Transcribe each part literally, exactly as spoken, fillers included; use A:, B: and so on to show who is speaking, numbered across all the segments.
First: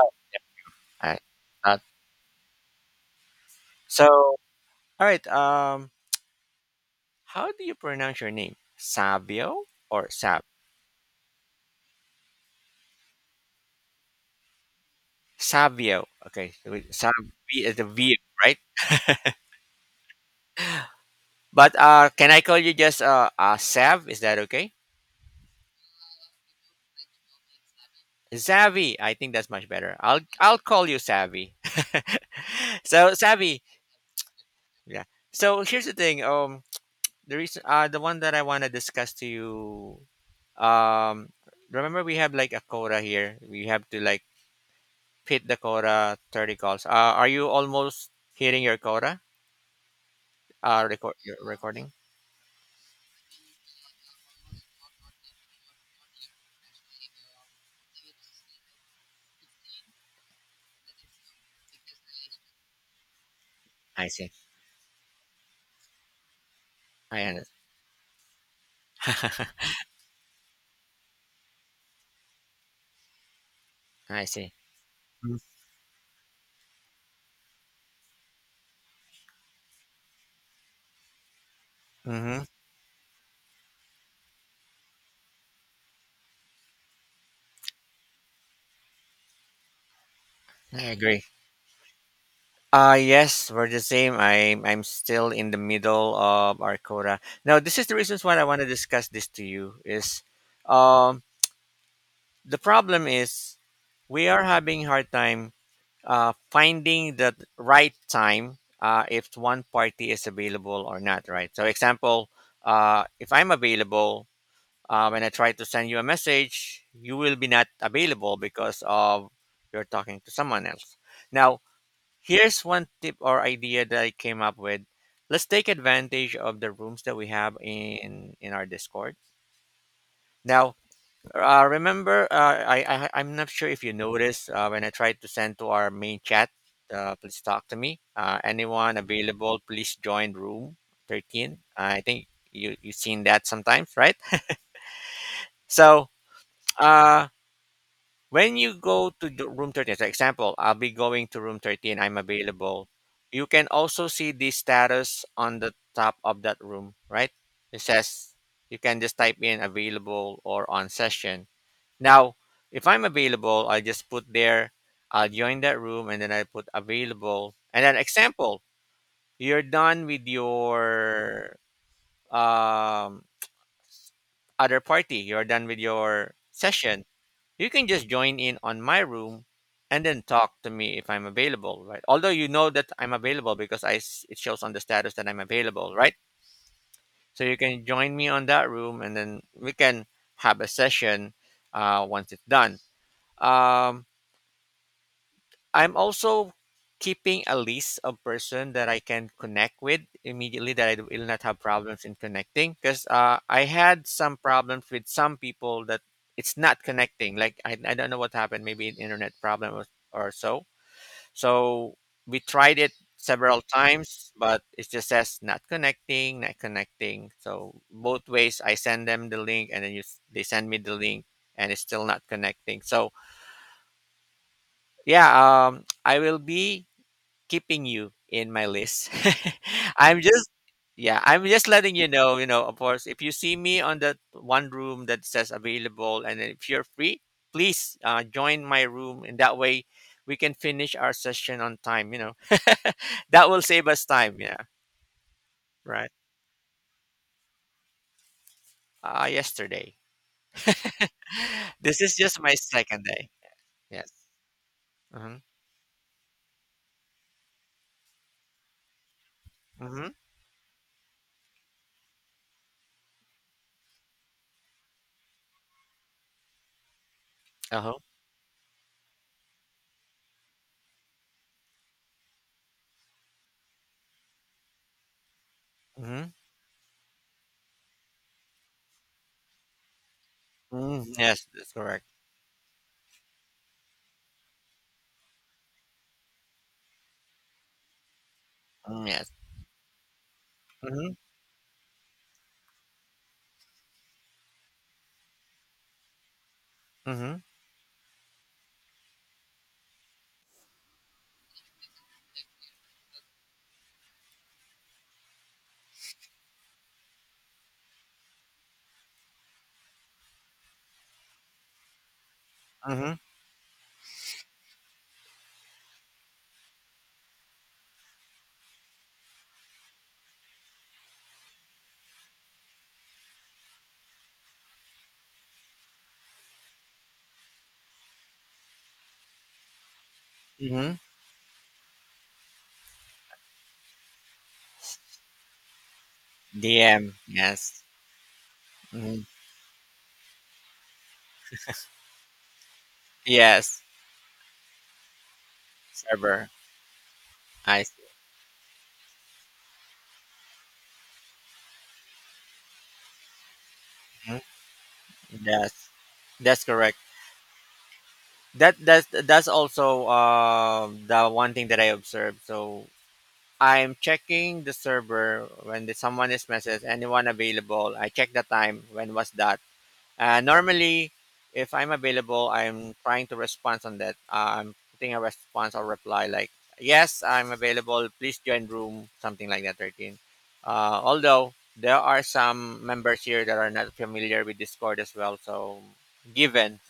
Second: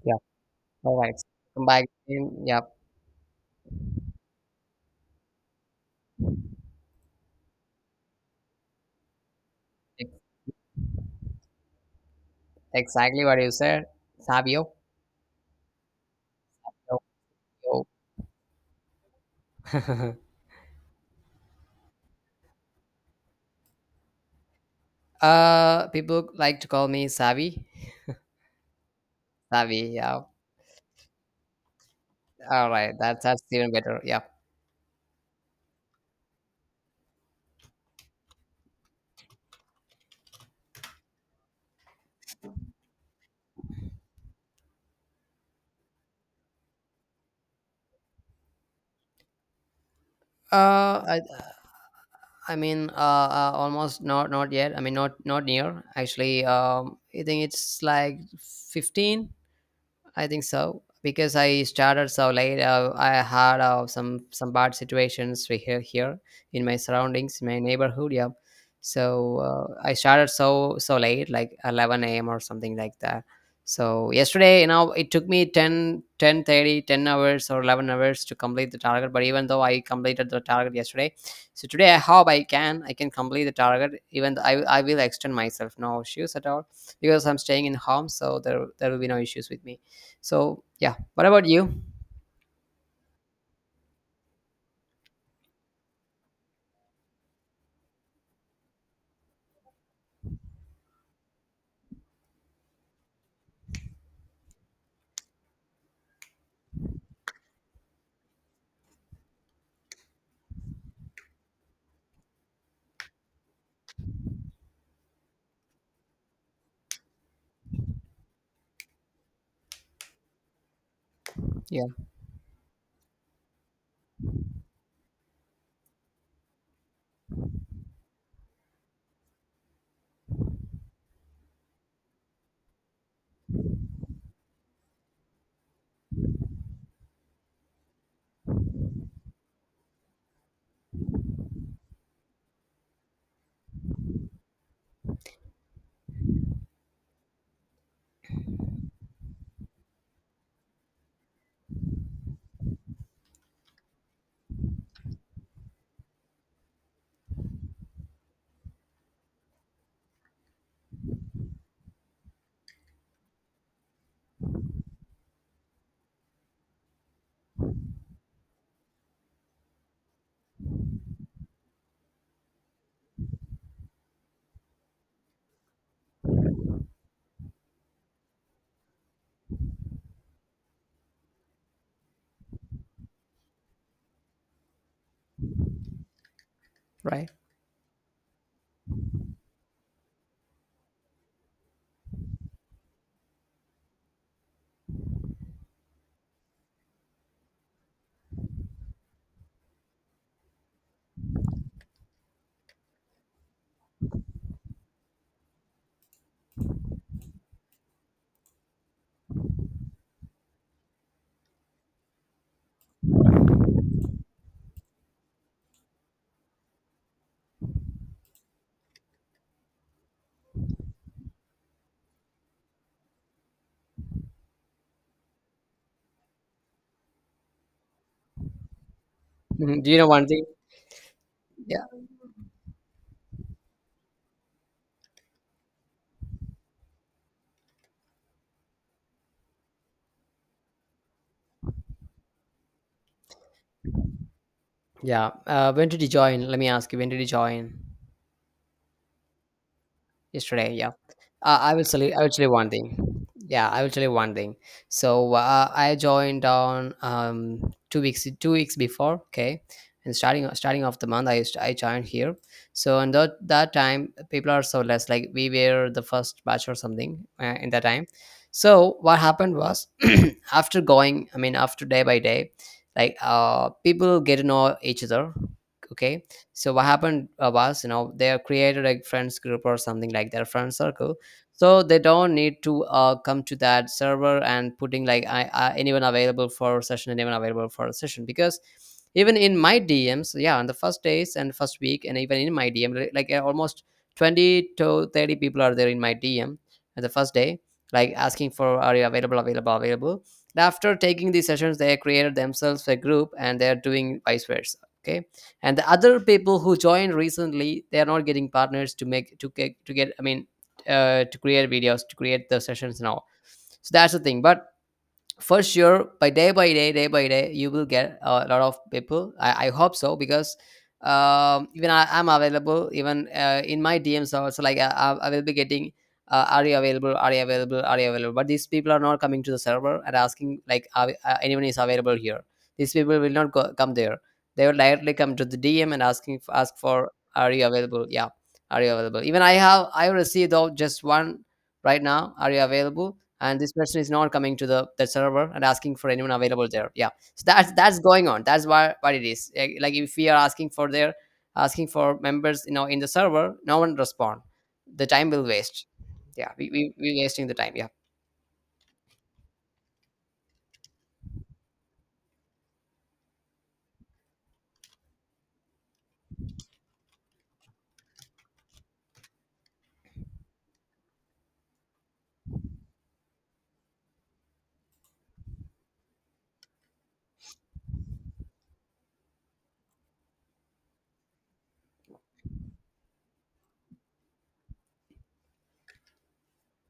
A: Oh,
B: Yeah, all
A: all
B: right.
A: right.
B: Come
A: Uh,
B: back in. Yep,
A: so, all right. Um, how do you pronounce your name? Savio or
B: ex-
A: Sab?
B: exactly what you said, Savio.
A: Savio. Okay. so we-
B: Yo,
A: Sav V is the
B: yo.
A: V, right? But uh, can I call you just uh, uh Sav? Is that okay?
B: Uh, people like to call me Savi.
A: Savvy. I think that's much
B: Savi,
A: better. I'll
B: yeah.
A: I'll call you Savvy.
B: All right,
A: So
B: that's that's
A: Savvy.
B: even better. Yeah.
A: Yeah. So here's the thing. Um, the reason uh the one that I want to discuss to you. Um, Remember we have like a quota here. We have to like Pete Dakota, thirty calls. Uh, are you almost hitting your quota? Uh,
B: Uh,
A: record
B: I,
A: your recording.
B: I mean, uh, uh, almost not not yet. I mean, not not near. Actually, um, I think it's like fifteen. I think so because I started so late. Uh, I had uh,
A: I
B: some
A: see.
B: some bad situations we here here in my surroundings,
A: I
B: in my neighborhood. Yeah, so
A: understand.
B: uh, I started so so late, like eleven a m or something like that. So
A: I see.
B: yesterday, you know, it took me ten, ten thirty, ten hours or eleven hours to complete the target. But even though I completed the target yesterday, so today I hope
A: Mm-hmm.
B: I can, I can complete the target. Even though I, I will extend myself, no issues at all because I'm staying in home. So there, there will be no issues with me. So
A: I
B: yeah.
A: agree.
B: What about you?
A: Uh yes, we're the same. I'm I'm still in the middle of our quota. Now, this is the reasons why I want to discuss this to you is, um, the problem is we are having hard time uh, finding the right time uh, if one party is available or not, right? So, example, uh, if I'm available, uh, when I try to send you a message, you will be not available because of you're talking to someone else. Now,
B: Yeah.
A: here's one tip or idea that I came up with. Let's take advantage of the rooms that we have in in our Discord. Now, uh, remember, uh, I, I I'm not sure if you noticed uh, when I tried to send to our main chat. Uh, please talk to me. Uh, anyone available? Please join room thirteen. I think you you've seen that sometimes, right? So uh, when you go to the room thirteen, for example, I'll be going to room thirteen. I'm available. You can also see the status on the top of that room, right? It says you can just type in available or on session now, if I'm available, I just put there, I'll join that room, and then I put available. And then example, you're done with your um, other party, you're done with your session. You can just join in on my room and then talk to me if I'm available, right? Although you know that I'm available because I s- it shows on the status that I'm available, right?
B: Right.
A: So you can join me on that room, and then we can have a session uh, once it's done. Um, I'm also keeping a list of person that I can connect with immediately that I will not have problems in connecting because uh, I had some problems with some people that it's not connecting. Like I, I don't know what happened, maybe an internet problem or, or so. So we tried it several times, but it just says not connecting, not connecting. So both ways, I send them the link and then you, s- they send me the link and it's still not connecting. So yeah, um, I will be keeping you in my list.
B: Mhm. Do you know
A: I'm
B: one thing?
A: just yeah, I'm just
B: Yeah.
A: letting you know, you know, of course, if you see me on that one room that says available and then if you're free, please uh, join my room and that way we can finish our session on time, you know. That will save us time, yeah,
B: Yeah. Uh, when did
A: right?
B: you join? Let me ask you. When did you join?
A: Uh, yesterday.
B: Yesterday, yeah. uh, i will
A: This
B: tell you
A: is
B: i will
A: just
B: tell you
A: my
B: one
A: second
B: thing.
A: day.
B: Yeah, I will tell you
A: Yes.
B: one thing. So
A: Mhm.
B: uh, I joined on um two weeks two weeks before. Okay,
A: Mhm.
B: and starting starting off the month, i used I joined here. So, and that that time, people are so less, like we were the first batch or something, uh, in that
A: Uh-huh.
B: time. So what happened was, after going I mean, after day by day, like uh people get to know each other. Okay,
A: Mhm.
B: so what happened uh, was, you know, they have created a friends group or something like their friend
A: Mm,
B: circle.
A: yes, that's
B: So they
A: correct.
B: don't need to uh, come to that server and putting like, I, I, anyone available for session, anyone available for session, because
A: Mm, yes.
B: even in my D Ms, yeah, on the first
A: Mhm.
B: days and first week, and even in my D M, li- like uh, almost twenty to thirty people are there in my D M at the first
A: Mhm.
B: day, like asking for, are you available, available, available. And after taking these sessions, they created themselves a group and they are doing vice versa. Okay. And the other people who joined recently, they are not getting partners to make to get to get I mean, uh, to create videos to create the sessions
A: Mhm.
B: now. So that's the thing. But for sure, by day by day day by day, you will get a lot of people, i, I hope so because um, even I, i'm available, even uh, in my dms also, like i, I I will be getting uh, are you available, are you available, are you available, but these people are not coming to the server and asking like,
A: Mhm.
B: are, we- uh, anyone is available here. These people will not go, come there. They will directly come to the dm and asking ask for,
A: D M,
B: are you
A: yes.
B: available? Yeah, are you available?
A: Mhm.
B: Even i have i received though just one right now, are you available? And this
A: Yes,
B: person is not coming to the, the server and asking for anyone
A: server.
B: available there. Yeah. So that's
A: I
B: that's
A: see.
B: going on. That's why, what it is, like, like if we are asking for their asking for members you know in the server, no one
A: Mhm.
B: respond. The time will waste.
A: Yes,
B: Yeah,
A: that's
B: we, we,
A: correct.
B: we wasting the time. Yeah.
A: That that's that's also uh, the one thing that I observed. So I'm checking the server when the, someone is messaged, anyone available. I check the time when was that. Uh, normally, if I'm available, I'm trying to respond on that. Uh, I'm putting a response or reply like, yes, I'm available. Please join room, something like that, thirteen. Uh, although there are some members here that are not familiar with Discord as well. So given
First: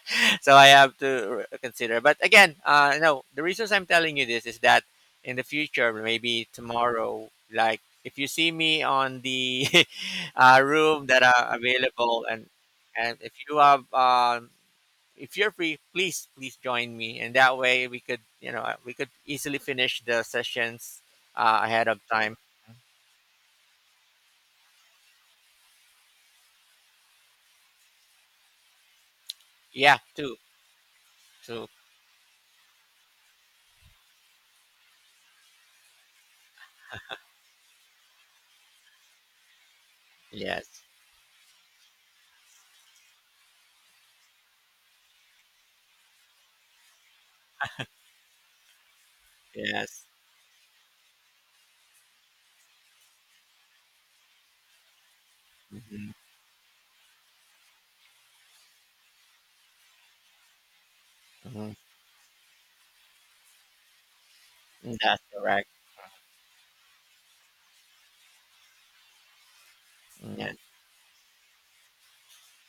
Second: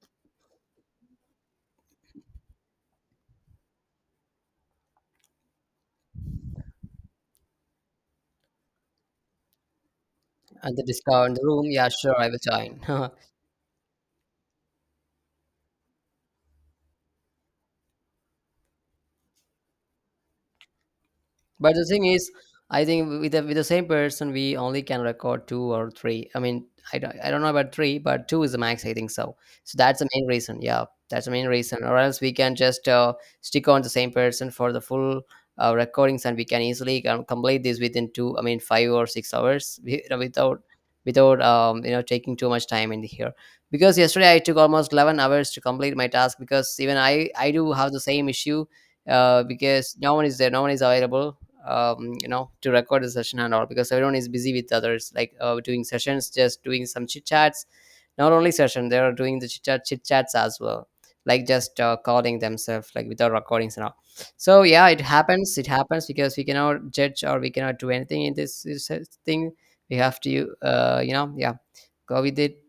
A: So I have to r- consider. But again, uh, no, the reasons I'm telling you this is that in the future, maybe tomorrow, like if you see me on the uh,
B: And the
A: room that
B: discount, the
A: are
B: room, yeah, sure,
A: available,
B: I will
A: and
B: join.
A: and if you have, um, if you're free, please please join me, and that way we could, you know, uh, we could easily finish the sessions uh,
B: But the
A: ahead of
B: thing is,
A: time.
B: I think with the, with the same person, we only can record two or three. I mean, I don't, I don't know about three, but two is the max, I think so. So
A: Yeah,
B: that's the main
A: too,
B: reason. Yeah, that's the main
A: too.
B: reason. Or else we can just uh, stick on the same person for the full uh, recordings, and we can easily com- complete this within two, I mean, five or six hours, wi- without
A: Yes,
B: without um, you know taking too much time in here, because yesterday I took almost eleven hours to complete my task, because even i i do have the same issue. uh, because
A: yes.
B: no one is there, no one is available, um, you know to record the session and all, because everyone is busy with others, like uh, doing
A: Hmm.
B: sessions, just doing some chit chats. Not only session, they are doing the chit chat chit chats as well, like
A: Hmm.
B: just uh, calling themselves, like without recordings and all. So yeah, it
A: That's
B: happens it
A: correct.
B: happens because we cannot judge, or we cannot do anything in this, this uh, thing. We have to,
A: Yes,
B: uh, you know yeah, go with it.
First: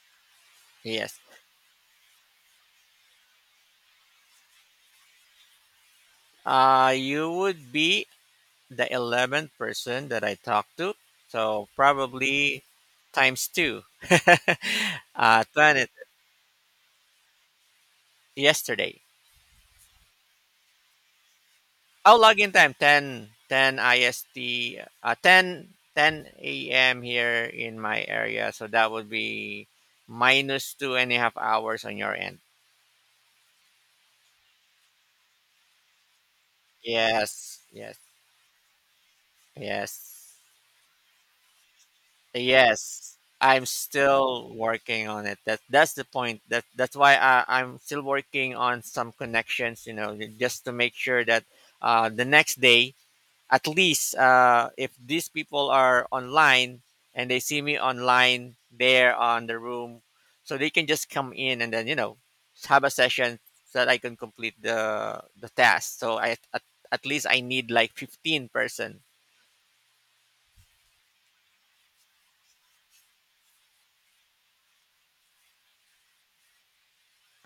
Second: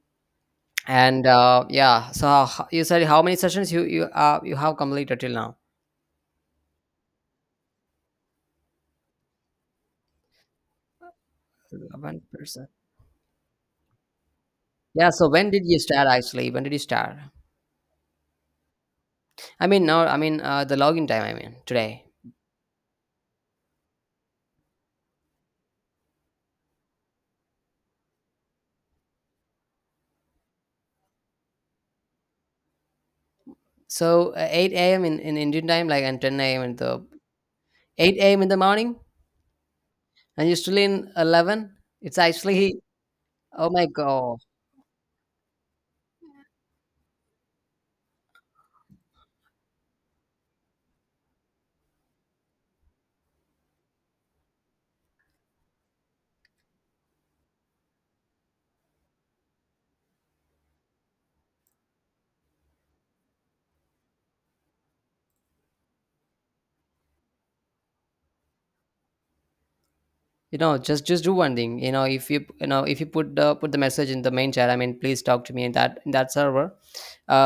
A: yes.
B: And uh, yeah, so how- you said, how many sessions you you uh, you have completed till now?
A: Uh, you would be the eleventh person that I talked to. So
B: One
A: probably
B: person.
A: times two.
B: Yeah, so
A: uh,
B: when did you
A: twenty,
B: start, actually, when did you start?
A: yesterday.
B: I mean, now, I mean, uh, the login time, I mean, today.
A: Oh, login time ten ten I S T, uh, ten ten a m here in my area. So that would be minus two and a half hours on your end.
B: So uh, eight a m. In, in Indian time, like, and ten a m in the
A: Yes, yes,
B: eight a m in the morning,
A: yes.
B: and you're still in eleven. It's actually,
A: Yes, I'm
B: oh my God.
A: still working on it. That that's the point. That that's why I, I'm still working on some connections. You know, just to make sure that uh, the next day, at least, uh, if these people are online and they see me online there on the room, so they can just come in and then you know have a session so that I can complete the the task. So I at, at least I need like fifteen person.
B: You know just just do one thing. you know if you you know if you put uh, put the message in the main chat, I mean, please talk to me, in that in that server.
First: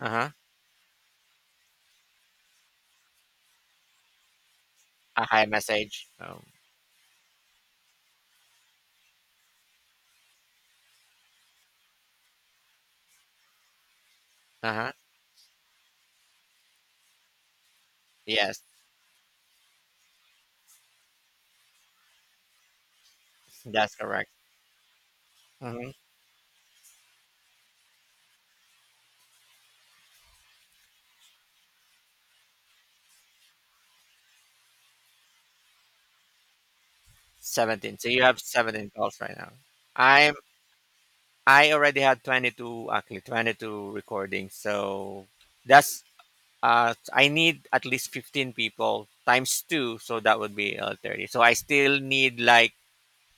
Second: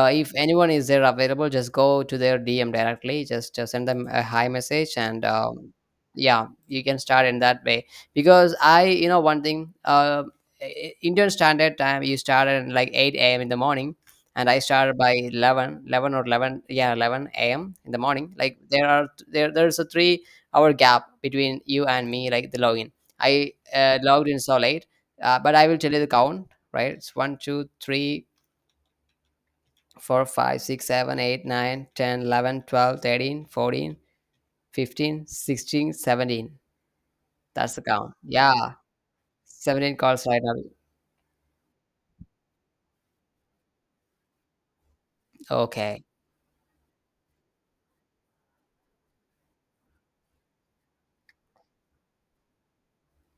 A: Uh
B: If
A: huh.
B: anyone is there available, just go to their dm directly. Just just send them a hi message,
A: A
B: and
A: high
B: um,
A: message. Um,
B: yeah, you can start in that way, because I you know one thing. Uh, I- indian standard time, you start at like eight a.m. in the morning, and I
A: uh huh.
B: started by eleven eleven or eleven, yeah, eleven a.m. in the morning. Like
A: Yes.
B: there are there there's a three hour gap between you and me, like the login, I
A: That's
B: uh, logged
A: correct.
B: in so late, uh, but I will
A: Hmm.
B: tell you the count, right? It's one, two, three, four, five, six, seven, eight, nine, ten, eleven, twelve, thirteen, fourteen, fifteen, sixteen, seventeen. That's the
A: seventeen. So
B: count.
A: you have
B: Yeah,
A: seventeen calls right now.
B: seventeen calls
A: I'm
B: right now.
A: I already had twenty-two actually twenty-two recordings. So that's
B: Okay.
A: uh I need at least fifteen people times two so that would be uh, thirty. So I still need like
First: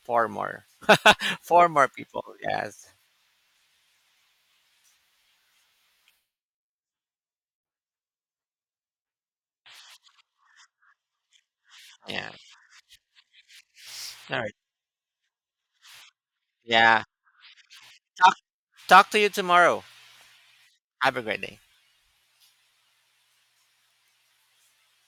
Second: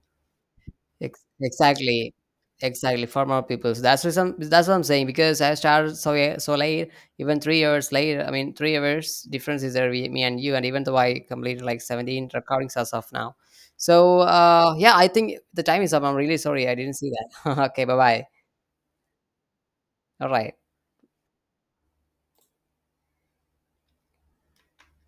A: four more.
B: Ex-
A: Four more
B: exactly
A: people. Yes.
B: exactly for more people. So that's reason, that's what I'm saying, because I started so, yeah, so late. Even three years later, I mean, three years difference is there with me and you. And even though I completed like
A: Yeah.
B: seventeen recordings as of now. So
A: All right.
B: uh yeah, I think the time is up. I'm really sorry I didn't
A: Yeah.
B: see that. Okay, bye bye.
A: Talk talk to you tomorrow.
B: All right.
A: Have a great day.